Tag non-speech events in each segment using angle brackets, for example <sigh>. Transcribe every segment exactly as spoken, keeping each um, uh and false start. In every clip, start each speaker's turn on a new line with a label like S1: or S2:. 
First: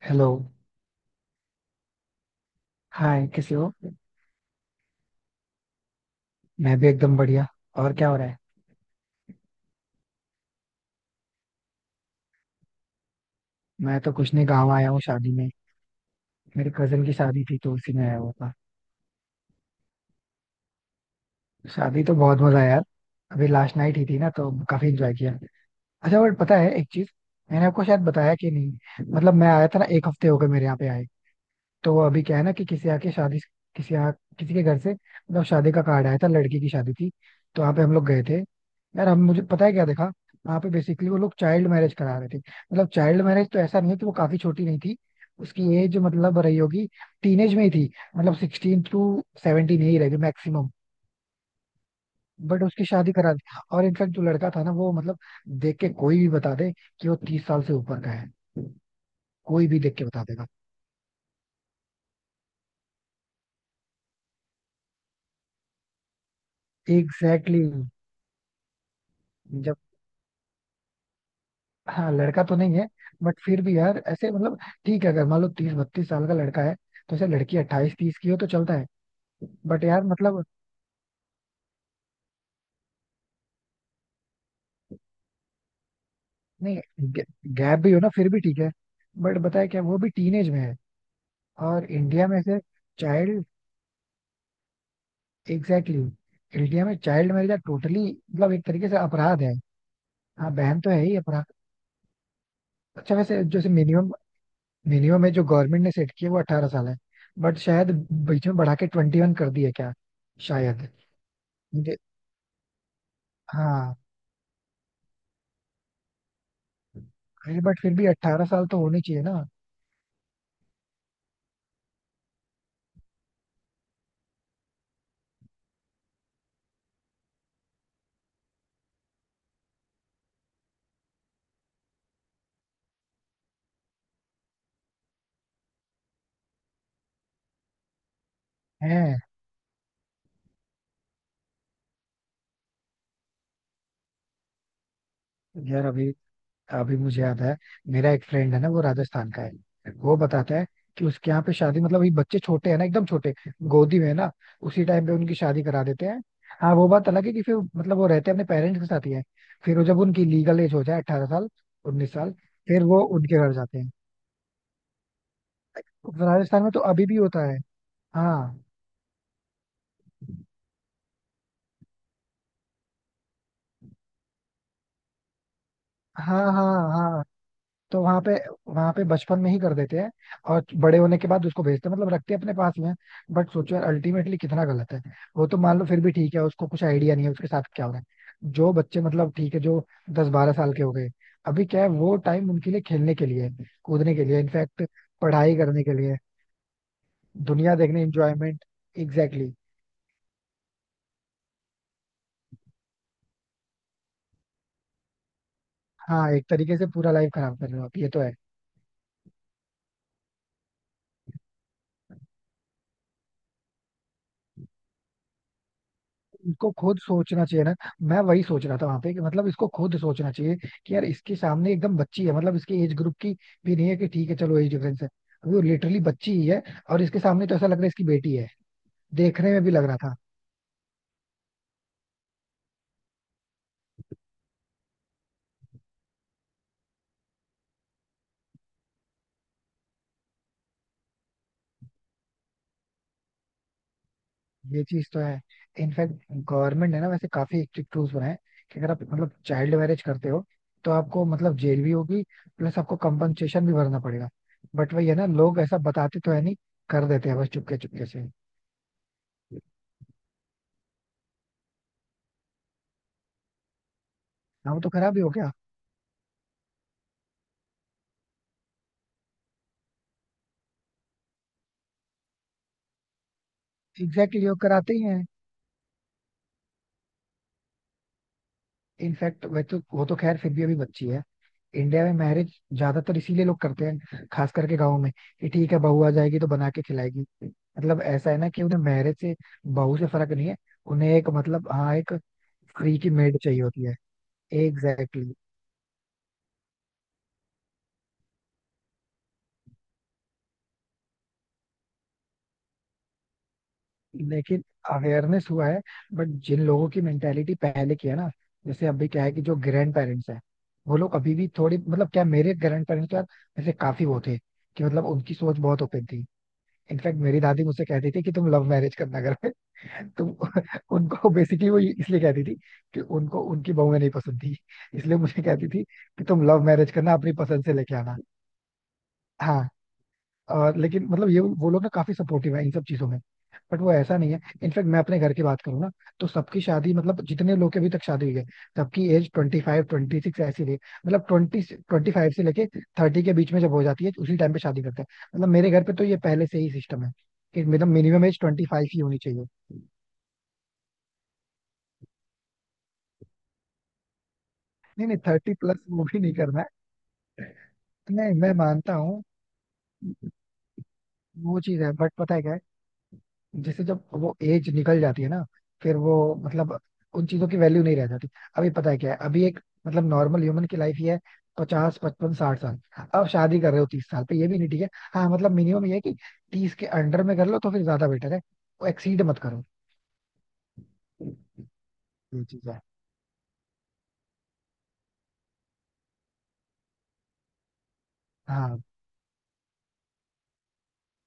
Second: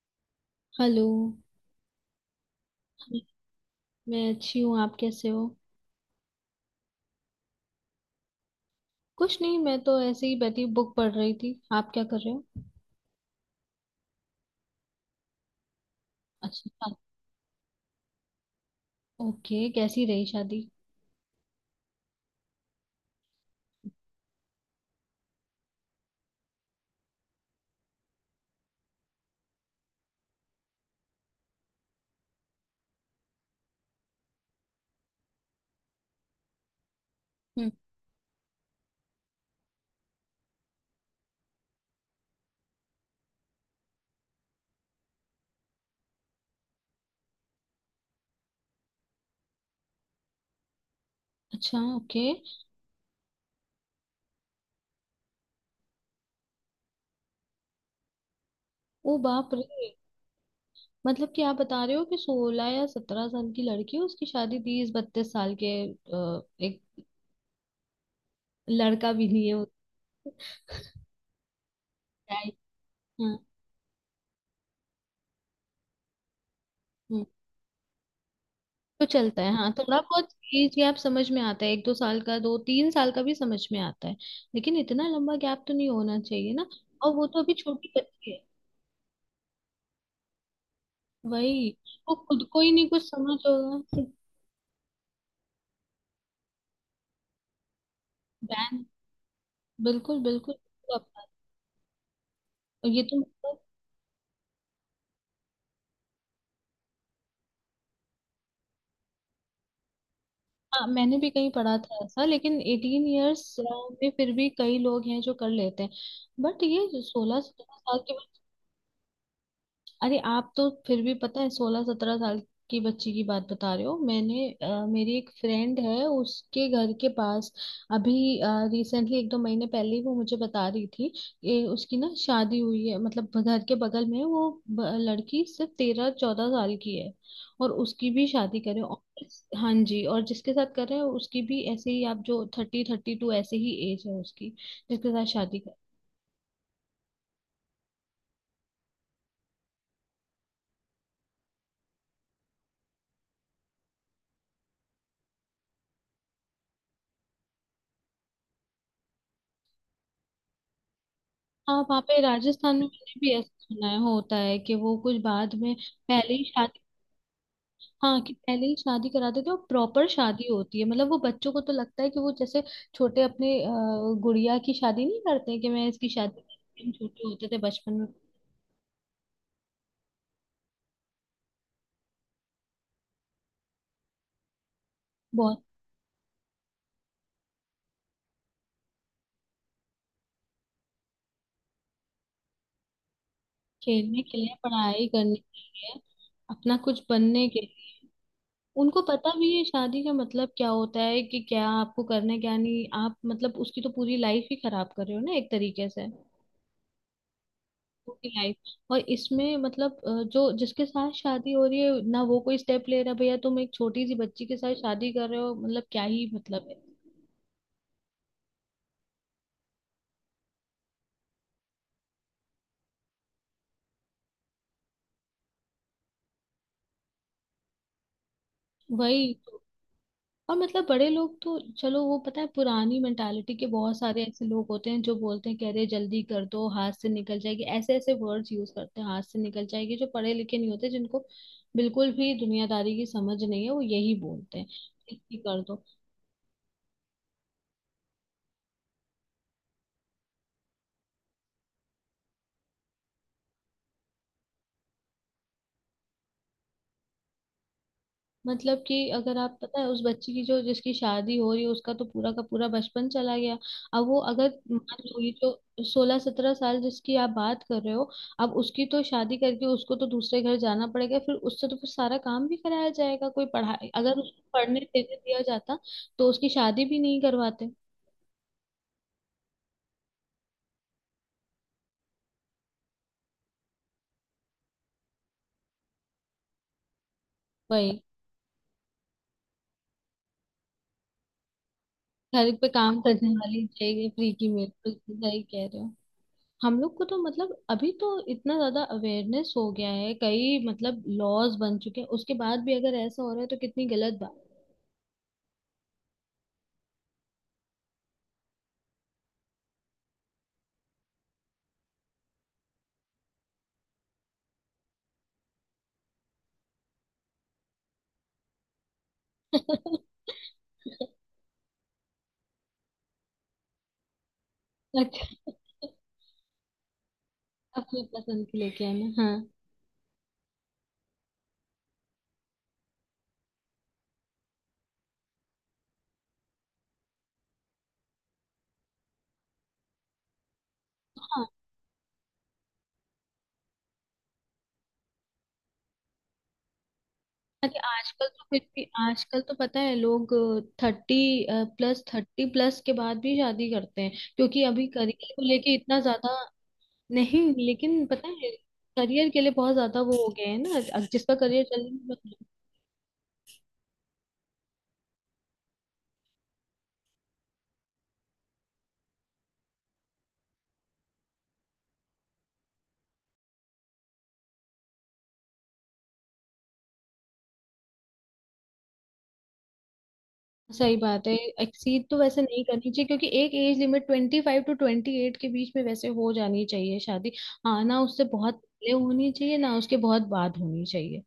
S1: Hello.
S2: Hello.
S1: Hi, कैसे हो?
S2: मैं अच्छी हूँ, आप कैसे हो।
S1: मैं भी एकदम बढ़िया. और क्या हो रहा है?
S2: कुछ नहीं, मैं तो ऐसे ही बैठी बुक पढ़ रही थी। आप क्या कर रहे हो।
S1: मैं तो कुछ नहीं, गाँव आया हूँ शादी में. मेरे
S2: अच्छा।
S1: कजन की शादी थी तो उसी में आया हुआ था.
S2: ओके, कैसी रही शादी।
S1: शादी तो बहुत मजा आया यार. अभी लास्ट नाइट ही थी ना, तो काफी एंजॉय किया. अच्छा बट पता है एक चीज? मैंने आपको शायद बताया कि नहीं? मतलब मैं आया था ना, एक हफ्ते हो गए मेरे यहाँ पे आए. तो अभी क्या है ना कि किसी आके शादी, किसी आ, किसी के घर से मतलब शादी का कार्ड आया था, लड़की की शादी थी. तो
S2: हम्म।
S1: वहाँ पे हम लोग गए थे. यार हम मुझे पता है क्या देखा? वहाँ पे बेसिकली वो लोग चाइल्ड मैरिज करा रहे थे, मतलब चाइल्ड मैरिज तो ऐसा नहीं है कि वो काफी छोटी नहीं थी. उसकी एज मतलब रही होगी, टीनेज में ही थी, मतलब सिक्सटीन टू सेवनटीन ही रहेगी मैक्सिमम.
S2: अच्छा, ओके।
S1: बट उसकी शादी करा दी. और इनफैक्ट जो लड़का था ना, वो मतलब देख के कोई भी बता दे कि वो तीस साल से ऊपर का है.
S2: ओ बाप
S1: कोई भी
S2: रे।
S1: देख के बता देगा.
S2: मतलब कि आप बता रहे हो कि सोलह या सत्रह साल की लड़की है, उसकी शादी तीस बत्तीस साल के अ, एक
S1: एग्जैक्टली exactly.
S2: लड़का भी नहीं है उसका।
S1: हाँ लड़का तो नहीं है. बट फिर भी यार ऐसे मतलब ठीक है, अगर मान लो तीस बत्तीस साल का लड़का है तो ऐसे
S2: हाँ,
S1: लड़की अट्ठाईस तीस की हो तो चलता है.
S2: तो चलता है हाँ
S1: बट
S2: थोड़ा
S1: यार
S2: बहुत।
S1: मतलब
S2: एज गैप समझ में आता है, एक दो साल का, दो तीन साल का भी समझ में आता है। लेकिन इतना लंबा गैप तो नहीं होना चाहिए ना। और
S1: नहीं,
S2: वो तो अभी
S1: गैप भी
S2: छोटी
S1: हो ना फिर
S2: बच्ची
S1: भी
S2: है।
S1: ठीक है बट बताया क्या, वो भी टीनेज में है.
S2: वही।
S1: और
S2: वो
S1: इंडिया में
S2: खुद
S1: ऐसे
S2: को ही नहीं कुछ समझ
S1: चाइल्ड.
S2: होगा।
S1: एग्जैक्टली exactly, इंडिया में चाइल्ड मैरिज टोटली मतलब एक
S2: बैन।
S1: तरीके से अपराध है.
S2: बिल्कुल
S1: हाँ
S2: बिल्कुल।
S1: बहन तो है
S2: और
S1: ही अपराध.
S2: ये
S1: अच्छा
S2: तो
S1: वैसे
S2: मतलब।
S1: जैसे मिनिमम मिनिमम है जो गवर्नमेंट ने सेट किया वो अठारह साल है. बट शायद बीच में बढ़ा के ट्वेंटी वन कर दिया क्या,
S2: हाँ
S1: शायद.
S2: मैंने भी कहीं पढ़ा
S1: मुझे
S2: था ऐसा, लेकिन एटीन इयर्स
S1: हाँ.
S2: में फिर भी कई लोग हैं जो कर लेते हैं। बट ये सोलह
S1: अरे
S2: सत्रह
S1: बट फिर
S2: साल
S1: भी
S2: की।
S1: अट्ठारह साल तो होने चाहिए ना.
S2: अरे आप तो फिर भी पता है सोलह सत्रह साल की बच्ची की बात बता रहे हो। मैंने अ, मेरी एक फ्रेंड है उसके घर के पास। अभी रिसेंटली एक दो महीने पहले ही वो मुझे बता रही थी कि उसकी ना शादी हुई है। मतलब घर के बगल में वो ब- लड़की सिर्फ तेरह चौदह साल की है। और उसकी भी शादी करे और।
S1: है.
S2: हाँ जी। और जिसके साथ कर रहे हैं उसकी भी ऐसे ही, आप जो थर्टी थर्टी टू ऐसे ही एज है उसकी, जिसके साथ शादी।
S1: यार अभी अभी मुझे याद है, मेरा एक फ्रेंड है ना, वो राजस्थान का है, वो बताता है कि उसके यहाँ पे शादी मतलब अभी बच्चे छोटे हैं ना एकदम छोटे, गोदी में है ना, उसी टाइम पे उनकी शादी करा देते हैं. हाँ वो बात अलग है कि फिर मतलब वो रहते अपने पेरेंट्स के साथ ही है. फिर वो जब उनकी लीगल एज हो जाए अट्ठारह साल
S2: हाँ वहाँ
S1: उन्नीस
S2: पे
S1: साल
S2: राजस्थान
S1: फिर
S2: में
S1: वो
S2: मैंने भी
S1: उनके
S2: ऐसा
S1: घर जाते
S2: सुना
S1: हैं.
S2: है, होता है कि वो कुछ बाद में
S1: तो
S2: पहले ही
S1: राजस्थान में तो
S2: शादी।
S1: अभी भी होता है.
S2: हाँ कि
S1: हाँ,
S2: पहले ही शादी करा देते हैं, और प्रॉपर शादी होती है। मतलब वो बच्चों को तो लगता है कि वो जैसे छोटे अपने अ, गुड़िया की शादी नहीं करते हैं कि मैं इसकी शादी
S1: हाँ, हाँ,
S2: करूंगी। हम
S1: हाँ.
S2: छोटे होते थे बचपन
S1: तो
S2: में।
S1: वहां पे वहां पे बचपन में ही कर देते हैं. और बड़े होने के बाद उसको भेजते हैं, मतलब रखते हैं अपने पास में. बट सोचो यार अल्टीमेटली कितना गलत है. वो तो
S2: बहुत।
S1: मान लो फिर भी ठीक है, उसको कुछ आइडिया नहीं है उसके साथ क्या हो रहा है, जो बच्चे मतलब ठीक है जो दस बारह साल के हो गए, अभी क्या है वो टाइम उनके लिए खेलने के लिए है, कूदने
S2: खेलने
S1: के
S2: के
S1: लिए,
S2: लिए,
S1: इनफैक्ट
S2: पढ़ाई करने
S1: पढ़ाई
S2: के
S1: करने के
S2: लिए।
S1: लिए,
S2: अपना कुछ बनने के
S1: दुनिया
S2: लिए।
S1: देखने, इंजॉयमेंट.
S2: उनको पता
S1: एग्जैक्टली
S2: भी
S1: exactly.
S2: है शादी का मतलब क्या होता है, कि क्या आपको करना है क्या नहीं। आप मतलब उसकी तो पूरी लाइफ ही खराब कर रहे हो ना एक तरीके से।
S1: हाँ एक तरीके से पूरा लाइफ खराब कर रहे हो आप, ये तो है.
S2: लाइफ। और इसमें मतलब अ, जो जिसके साथ शादी हो रही है ना, वो कोई स्टेप ले रहा है, भैया तुम एक छोटी सी बच्ची के साथ शादी कर रहे हो, मतलब क्या ही मतलब
S1: इसको
S2: है।
S1: खुद सोचना चाहिए ना. मैं वही सोच रहा था वहां पे कि मतलब इसको खुद सोचना चाहिए कि यार इसके सामने एकदम बच्ची है, मतलब इसके एज ग्रुप की भी नहीं है कि ठीक है चलो एज डिफरेंस है, वो लिटरली बच्ची ही है और इसके सामने तो ऐसा लग रहा है इसकी बेटी है.
S2: वही
S1: देखने
S2: तो।
S1: में भी लग रहा था.
S2: और मतलब बड़े लोग तो चलो, वो पता है पुरानी मेंटालिटी के बहुत सारे ऐसे लोग होते हैं जो बोलते हैं, कह रहे जल्दी कर दो, हाथ से निकल जाएगी। ऐसे ऐसे वर्ड्स यूज करते हैं, हाथ से निकल जाएगी। जो पढ़े लिखे नहीं होते, जिनको बिल्कुल भी दुनियादारी की समझ नहीं है, वो यही बोलते हैं
S1: ये चीज तो
S2: जल्दी
S1: है.
S2: कर दो।
S1: इनफैक्ट गवर्नमेंट ने ना वैसे काफी स्ट्रिक्ट रूल्स बनाए कि अगर आप मतलब चाइल्ड मैरिज करते हो तो आपको मतलब जेल भी होगी, प्लस आपको कंपनसेशन भी भरना पड़ेगा. बट वही है ना, लोग ऐसा बताते तो है नहीं, कर देते हैं बस चुपके चुपके से.
S2: मतलब कि अगर आप पता है उस बच्ची की जो जिसकी शादी हो रही है, उसका तो पूरा का पूरा बचपन चला गया। अब वो अगर
S1: हाँ वो तो
S2: मान
S1: खराब
S2: लो
S1: ही हो
S2: ये
S1: गया.
S2: जो सोलह सत्रह साल जिसकी आप बात कर रहे हो, अब उसकी तो शादी करके उसको तो दूसरे घर जाना पड़ेगा। फिर उससे तो फिर सारा काम भी कराया जाएगा। कोई पढ़ाई
S1: एग्जैक्टली
S2: अगर उसको
S1: exactly, वो
S2: पढ़ने
S1: कराते ही
S2: देने
S1: हैं.
S2: दिया जाता तो उसकी शादी भी नहीं करवाते।
S1: इनफैक्ट वह तो वो तो खैर फिर भी अभी बच्ची है. इंडिया में मैरिज ज्यादातर इसीलिए लोग करते हैं, खास करके गाँव में, कि ठीक है बहू आ जाएगी तो बना के खिलाएगी,
S2: वही।
S1: मतलब ऐसा है ना कि उन्हें मैरिज से बहू से फर्क नहीं है, उन्हें एक मतलब हाँ एक
S2: घर पे
S1: फ्री
S2: काम
S1: की
S2: करने <laughs>
S1: मेड चाहिए
S2: वाली
S1: होती है.
S2: चाहिए फ्री की। मेरे बिल्कुल
S1: एग्जैक्टली exactly.
S2: सही कह रहे हो। हम लोग को तो मतलब अभी तो इतना ज्यादा अवेयरनेस हो गया है, कई मतलब लॉज बन चुके हैं, उसके बाद भी अगर ऐसा हो रहा है तो कितनी गलत बात
S1: लेकिन अवेयरनेस हुआ है बट जिन लोगों की मेंटेलिटी पहले की है ना, जैसे अभी क्या है कि जो ग्रैंड पेरेंट्स हैं वो लोग अभी भी थोड़ी मतलब क्या, मेरे ग्रैंड पेरेंट्स यार, वैसे काफी वो थे कि मतलब उनकी सोच बहुत ओपन थी. इनफैक्ट मेरी दादी मुझसे कहती थी कि तुम लव मैरिज करना घर में.
S2: है।
S1: <laughs> तुम,
S2: <laughs>
S1: उनको बेसिकली वो इसलिए कहती थी कि उनको उनकी बहुएं नहीं पसंद थी, इसलिए
S2: अच्छा,
S1: मुझे कहती थी कि तुम लव मैरिज करना, अपनी पसंद से लेके
S2: अपनी
S1: आना.
S2: पसंद की लेके आना, हाँ।
S1: हाँ. और लेकिन मतलब ये वो लोग ना काफी सपोर्टिव है इन सब चीजों में. बट वो ऐसा नहीं है, इनफैक्ट मैं अपने घर की बात करूँ ना, तो सबकी शादी मतलब जितने लोग की अभी तक शादी हुई है सबकी age twenty five twenty six ऐसी रही. मतलब
S2: हाँ,
S1: ट्वेंटी ट्वेंटी फाइव से लेके थर्टी के बीच में जब हो जाती है उसी टाइम पे शादी करते हैं. मतलब मेरे घर पे तो ये पहले से ही सिस्टम है कि
S2: ताकि
S1: मतलब मिनिमम
S2: आजकल
S1: एज
S2: तो फिर
S1: ट्वेंटी
S2: भी।
S1: फाइव ही होनी
S2: आजकल
S1: चाहिए.
S2: तो पता है लोग थर्टी प्लस, थर्टी प्लस के बाद भी शादी करते हैं क्योंकि अभी
S1: नहीं, नहीं,
S2: करियर को
S1: थर्टी
S2: लेके
S1: प्लस
S2: इतना
S1: वो भी नहीं
S2: ज्यादा।
S1: करना है.
S2: नहीं। लेकिन पता
S1: नहीं
S2: है
S1: मैं मानता हूँ.
S2: करियर के लिए बहुत ज्यादा वो हो गए हैं ना, जिसका
S1: वो
S2: करियर
S1: चीज
S2: चल
S1: है बट
S2: रहा
S1: पता
S2: है।
S1: है क्या, जैसे जब वो एज निकल जाती है ना फिर वो मतलब उन चीजों की वैल्यू नहीं रह जाती. अभी पता है क्या है, अभी एक मतलब नॉर्मल ह्यूमन की लाइफ ही है पचास पचपन साठ साल. अब शादी कर रहे हो तीस साल पे, ये भी नहीं ठीक है. हाँ मतलब मिनिमम ये है कि तीस के अंडर में कर लो तो फिर ज्यादा बेटर है, वो एक्सीड मत करो.
S2: सही बात है। एक्सीड तो वैसे
S1: ये
S2: नहीं
S1: चीज है.
S2: करनी चाहिए, क्योंकि एक age limit twenty five to twenty eight के बीच में वैसे हो जानी चाहिए शादी। हाँ, ना उससे बहुत
S1: हाँ,
S2: पहले होनी चाहिए, ना उसके बहुत बाद होनी चाहिए।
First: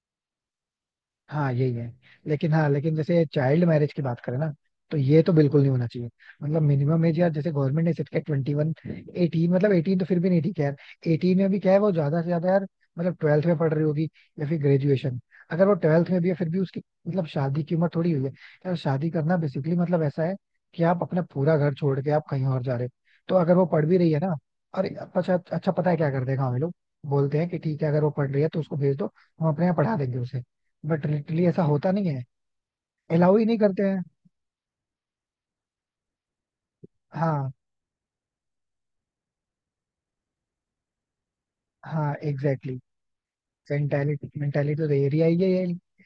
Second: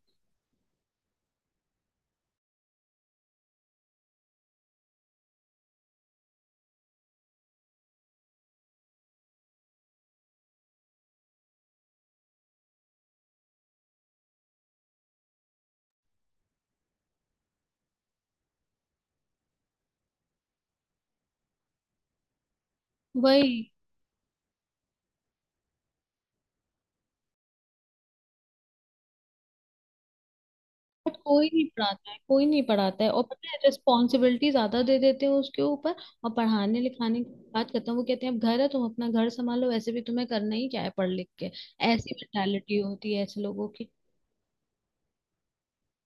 S1: हाँ यही है. लेकिन हाँ लेकिन जैसे चाइल्ड मैरिज की बात करें ना तो ये तो बिल्कुल नहीं होना चाहिए. मतलब मिनिमम एज यार जैसे गवर्नमेंट ने सेट किया ट्वेंटी वन एटीन, मतलब एटीन तो फिर भी नहीं ठीक है यार. एटीन में भी क्या है वो ज्यादा से ज्यादा यार मतलब ट्वेल्थ में पढ़ रही होगी या फिर ग्रेजुएशन. अगर वो ट्वेल्थ में भी है फिर भी उसकी मतलब शादी की उम्र थोड़ी हुई है. यार शादी करना बेसिकली मतलब ऐसा है कि आप अपना पूरा घर छोड़ के आप कहीं और जा रहे हो. तो
S2: वही।
S1: अगर वो पढ़ भी रही है ना और अच्छा अच्छा पता है क्या कर देगा, हमें लोग बोलते हैं कि ठीक है अगर वो पढ़ रही है तो उसको भेज दो, हम अपने यहाँ पढ़ा देंगे उसे. बट
S2: बट
S1: लिटरली
S2: कोई
S1: ऐसा
S2: नहीं
S1: होता
S2: पढ़ाता
S1: नहीं
S2: है,
S1: है,
S2: कोई नहीं पढ़ाता है, और
S1: अलाउ ही
S2: पता है
S1: नहीं करते हैं.
S2: रिस्पॉन्सिबिलिटी ज्यादा दे देते हैं उसके ऊपर। और पढ़ाने लिखाने की
S1: हाँ,
S2: बात करता हूँ, वो कहते हैं अब घर है, तुम अपना घर संभालो, वैसे भी तुम्हें करना ही क्या है पढ़ लिख के।
S1: हाँ
S2: ऐसी
S1: एग्जैक्टली.
S2: मेंटालिटी होती है ऐसे लोगों की।
S1: मेंटालिटी मेंटालिटी तो ये रिया ये ये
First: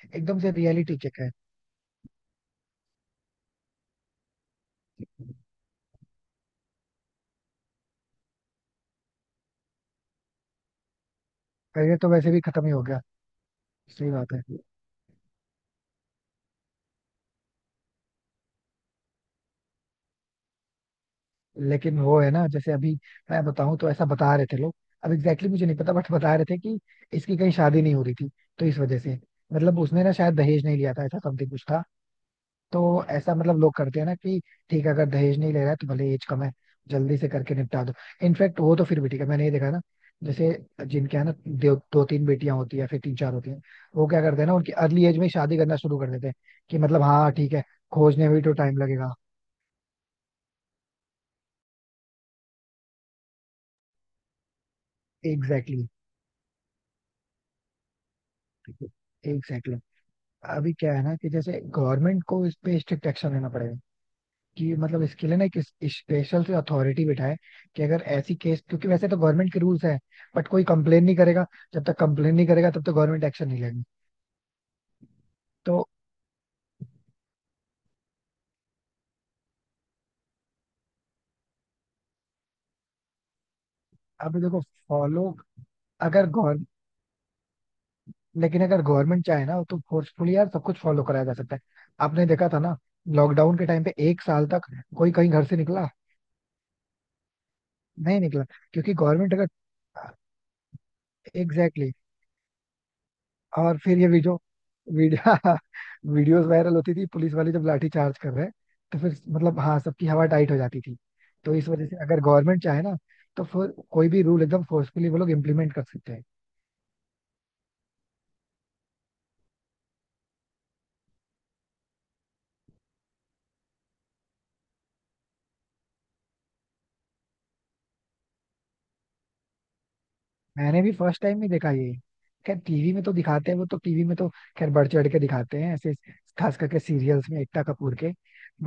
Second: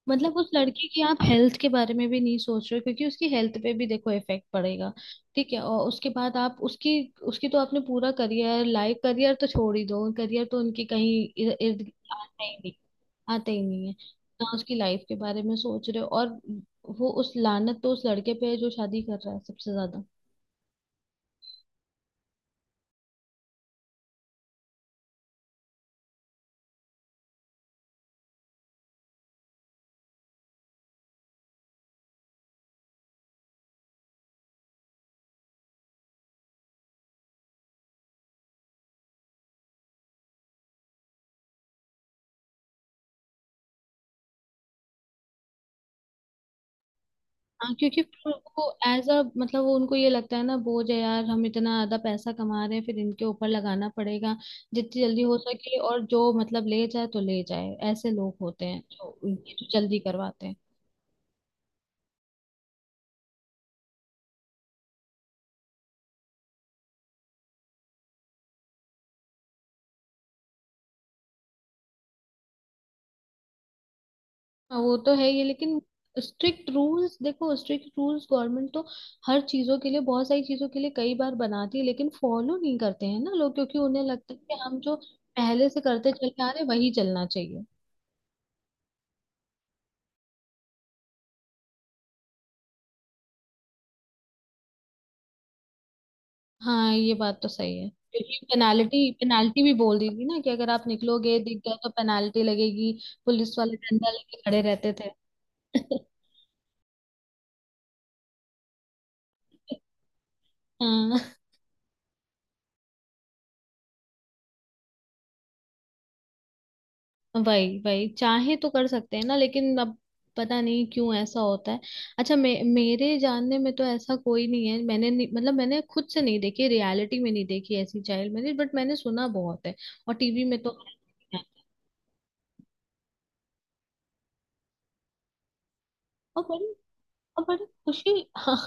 S2: मतलब
S1: एकदम
S2: उस
S1: से
S2: लड़की
S1: रियलिटी
S2: की आप
S1: चेक है.
S2: हेल्थ के बारे में भी नहीं सोच रहे हो, क्योंकि उसकी हेल्थ पे भी देखो इफेक्ट पड़ेगा। ठीक है, और उसके बाद आप उसकी, उसकी तो आपने पूरा करियर लाइफ, करियर तो छोड़ ही दो, करियर तो उनकी कहीं इर- इर्द
S1: करियर तो
S2: गिर्द
S1: वैसे भी
S2: आता ही
S1: खत्म ही
S2: नहीं,
S1: हो गया.
S2: आता ही नहीं है
S1: सही बात है.
S2: ना। उसकी लाइफ के बारे में सोच रहे हो, और वो उस लानत तो उस लड़के पे है जो शादी कर रहा है सबसे ज्यादा।
S1: लेकिन वो है ना, जैसे अभी मैं बताऊं तो ऐसा बता रहे थे लोग, अब एग्जैक्टली मुझे नहीं पता बट बता रहे थे कि इसकी कहीं शादी नहीं हो रही थी तो इस वजह से मतलब उसने ना शायद दहेज नहीं लिया था, ऐसा समथिंग कुछ था. तो ऐसा मतलब लोग करते हैं ना कि ठीक है अगर दहेज नहीं ले रहा है तो भले एज कम है, जल्दी से करके निपटा दो. इनफैक्ट वो तो फिर भी ठीक है, मैंने ये देखा ना, जैसे जिनके यहाँ ना दो, दो तीन बेटियां होती है या फिर तीन चार होती हैं, वो क्या करते हैं ना उनकी अर्ली एज में ही शादी करना शुरू कर देते हैं कि मतलब हाँ ठीक है,
S2: हाँ क्योंकि
S1: खोजने
S2: फिर
S1: में भी तो
S2: वो
S1: टाइम
S2: एज
S1: लगेगा.
S2: अ मतलब वो उनको ये लगता है ना बोझ है यार, हम इतना ज्यादा पैसा कमा रहे हैं, फिर इनके ऊपर लगाना पड़ेगा। जितनी जल्दी हो
S1: एग्जैक्टली
S2: सके,
S1: exactly.
S2: और जो मतलब ले जाए तो ले जाए। ऐसे लोग होते हैं जो ये जो
S1: एग्जैक्टली
S2: जल्दी करवाते
S1: exactly.
S2: हैं।
S1: अभी क्या है ना कि जैसे गवर्नमेंट को इस पे स्ट्रिक्ट एक्शन लेना पड़ेगा कि मतलब इसके लिए ना एक स्पेशल से अथॉरिटी बिठाए कि अगर ऐसी केस, क्योंकि वैसे तो गवर्नमेंट के रूल्स हैं बट कोई कंप्लेन नहीं करेगा, जब तक कंप्लेन नहीं करेगा तब तक गवर्नमेंट एक्शन नहीं लेगी.
S2: हाँ वो तो है ये लेकिन।
S1: तो
S2: स्ट्रिक्ट रूल्स देखो, स्ट्रिक्ट रूल्स गवर्नमेंट तो हर चीजों के लिए, बहुत सारी चीजों के लिए कई बार बनाती है, लेकिन फॉलो नहीं करते हैं ना लोग, क्योंकि उन्हें लगता है
S1: अभी देखो
S2: कि हम जो
S1: फॉलो
S2: पहले से करते
S1: अगर
S2: चले आ
S1: गौर
S2: रहे वही चलना चाहिए।
S1: लेकिन अगर गवर्नमेंट चाहे ना तो फोर्सफुली यार सब कुछ फॉलो कराया जा सकता है. आपने देखा था ना लॉकडाउन के टाइम पे, एक साल तक कोई कहीं घर से निकला,
S2: हाँ ये बात तो सही है,
S1: नहीं निकला,
S2: क्योंकि <laughs>
S1: क्योंकि
S2: पेनाल्टी,
S1: गवर्नमेंट अगर
S2: पेनाल्टी भी बोल दी थी ना कि अगर आप निकलोगे, दिख गए तो
S1: एग्जैक्टली.
S2: पेनाल्टी लगेगी। पुलिस वाले
S1: और फिर ये
S2: डंडा
S1: वीडियो
S2: लेके खड़े रहते थे।
S1: वीडियो
S2: <laughs>
S1: <laughs> वीडियोस वायरल होती थी, पुलिस वाले जब लाठी चार्ज कर रहे हैं. तो फिर मतलब हाँ सबकी हवा टाइट हो जाती थी.
S2: हाँ।
S1: तो इस वजह से अगर गवर्नमेंट चाहे ना तो फिर कोई भी रूल एकदम फोर्सफुली वो लोग इम्प्लीमेंट कर सकते हैं.
S2: वही वही चाहे तो कर सकते हैं ना, लेकिन अब पता नहीं क्यों ऐसा होता है। अच्छा मे, मेरे जानने में तो ऐसा कोई नहीं है। मैंने नहीं, मतलब मैंने खुद से नहीं देखी, रियलिटी में नहीं देखी ऐसी चाइल्ड मैरिज, बट मैंने सुना बहुत है। और टीवी में तो
S1: मैंने भी फर्स्ट टाइम
S2: है।
S1: ही देखा ये. खैर टीवी में तो दिखाते हैं, वो तो टीवी में तो खैर बढ़ चढ़ के दिखाते हैं ऐसे,
S2: और
S1: खास
S2: बड़ी।
S1: करके सीरियल्स में
S2: और
S1: एकता
S2: बड़ी
S1: कपूर
S2: खुशी।
S1: के.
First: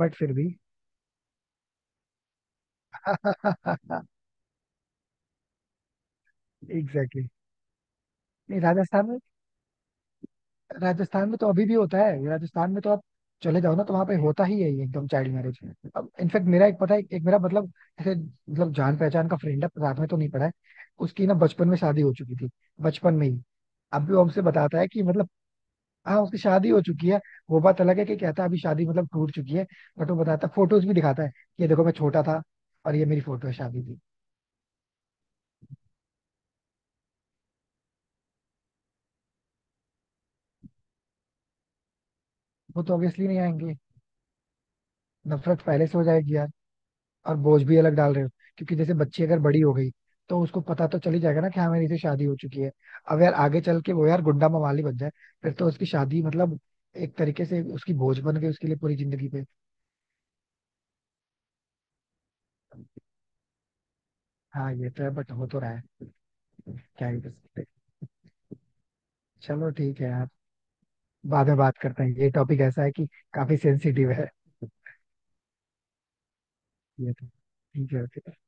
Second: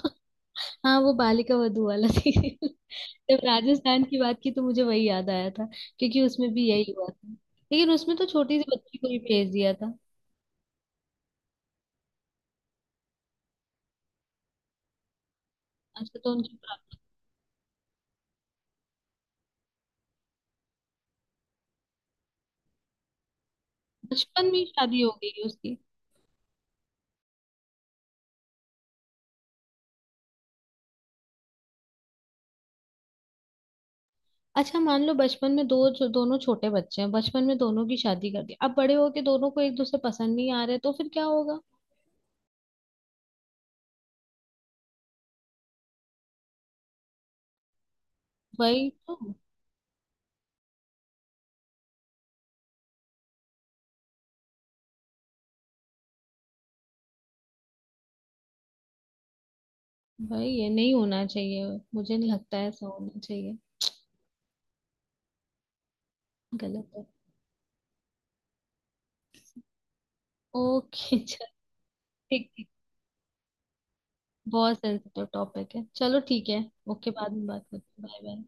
S1: बट फिर भी
S2: हाँ वो बालिका वधू वाला सीरियल, <laughs> जब
S1: <laughs>
S2: राजस्थान
S1: एग्जैक्टली
S2: की बात की तो मुझे वही याद आया था। क्योंकि उसमें भी यही हुआ था।
S1: exactly.
S2: लेकिन उसमें तो छोटी
S1: नहीं
S2: सी बच्ची
S1: राजस्थान
S2: को
S1: में,
S2: ही भेज दिया था।
S1: राजस्थान में तो अभी भी होता है, राजस्थान में तो आप चले जाओ ना तो वहां पे होता ही है ये एकदम चाइल्ड मैरिज. अब
S2: अच्छा तो
S1: इनफेक्ट
S2: उनकी
S1: मेरा एक पता है एक मेरा मतलब ऐसे मतलब जान पहचान का फ्रेंड है, साथ में तो नहीं पड़ा है. उसकी ना बचपन में शादी हो चुकी थी, बचपन में ही. अब भी वो हमसे
S2: बचपन में ही
S1: बताता है
S2: शादी
S1: कि
S2: हो
S1: मतलब
S2: गई उसकी।
S1: हाँ उसकी शादी हो चुकी है. वो बात अलग है कि कहता है अभी शादी मतलब टूट चुकी है. बट वो बताता है, फोटोज भी दिखाता है कि ये देखो मैं छोटा था और ये मेरी फोटो है शादी की.
S2: अच्छा मान लो बचपन में दो जो दोनों छोटे बच्चे हैं, बचपन में दोनों की शादी कर दी, अब बड़े होके दोनों को एक दूसरे पसंद नहीं आ रहे, तो फिर क्या होगा।
S1: वो तो ऑब्वियसली नहीं आएंगे, नफरत पहले से हो जाएगी यार और बोझ भी अलग डाल रहे हो. क्योंकि
S2: वही
S1: जैसे
S2: तो।
S1: बच्ची अगर बड़ी हो गई तो उसको पता तो चल ही जाएगा ना कि हाँ मेरी से शादी हो चुकी है. अब यार आगे चल के वो यार गुंडा मवाली बन जाए, फिर तो उसकी शादी मतलब एक तरीके से उसकी बोझ बन गई उसके लिए पूरी जिंदगी पे.
S2: भाई ये नहीं होना चाहिए। मुझे नहीं लगता है ऐसा होना चाहिए।
S1: हाँ ये तो है बट हो तो रहा है.
S2: गलत है।
S1: क्या ही कर सकते हैं. चलो ठीक है यार,
S2: ओके <laughs> चल
S1: बाद में बात करते हैं, ये
S2: ठीक।
S1: टॉपिक
S2: ठीक।
S1: ऐसा है कि काफी सेंसिटिव है.
S2: बहुत सेंसिटिव टॉपिक है, चलो ठीक है। ओके,
S1: ये तो
S2: बाद में बात
S1: ठीक है
S2: करते हैं, बाय
S1: okay, bye.
S2: बाय।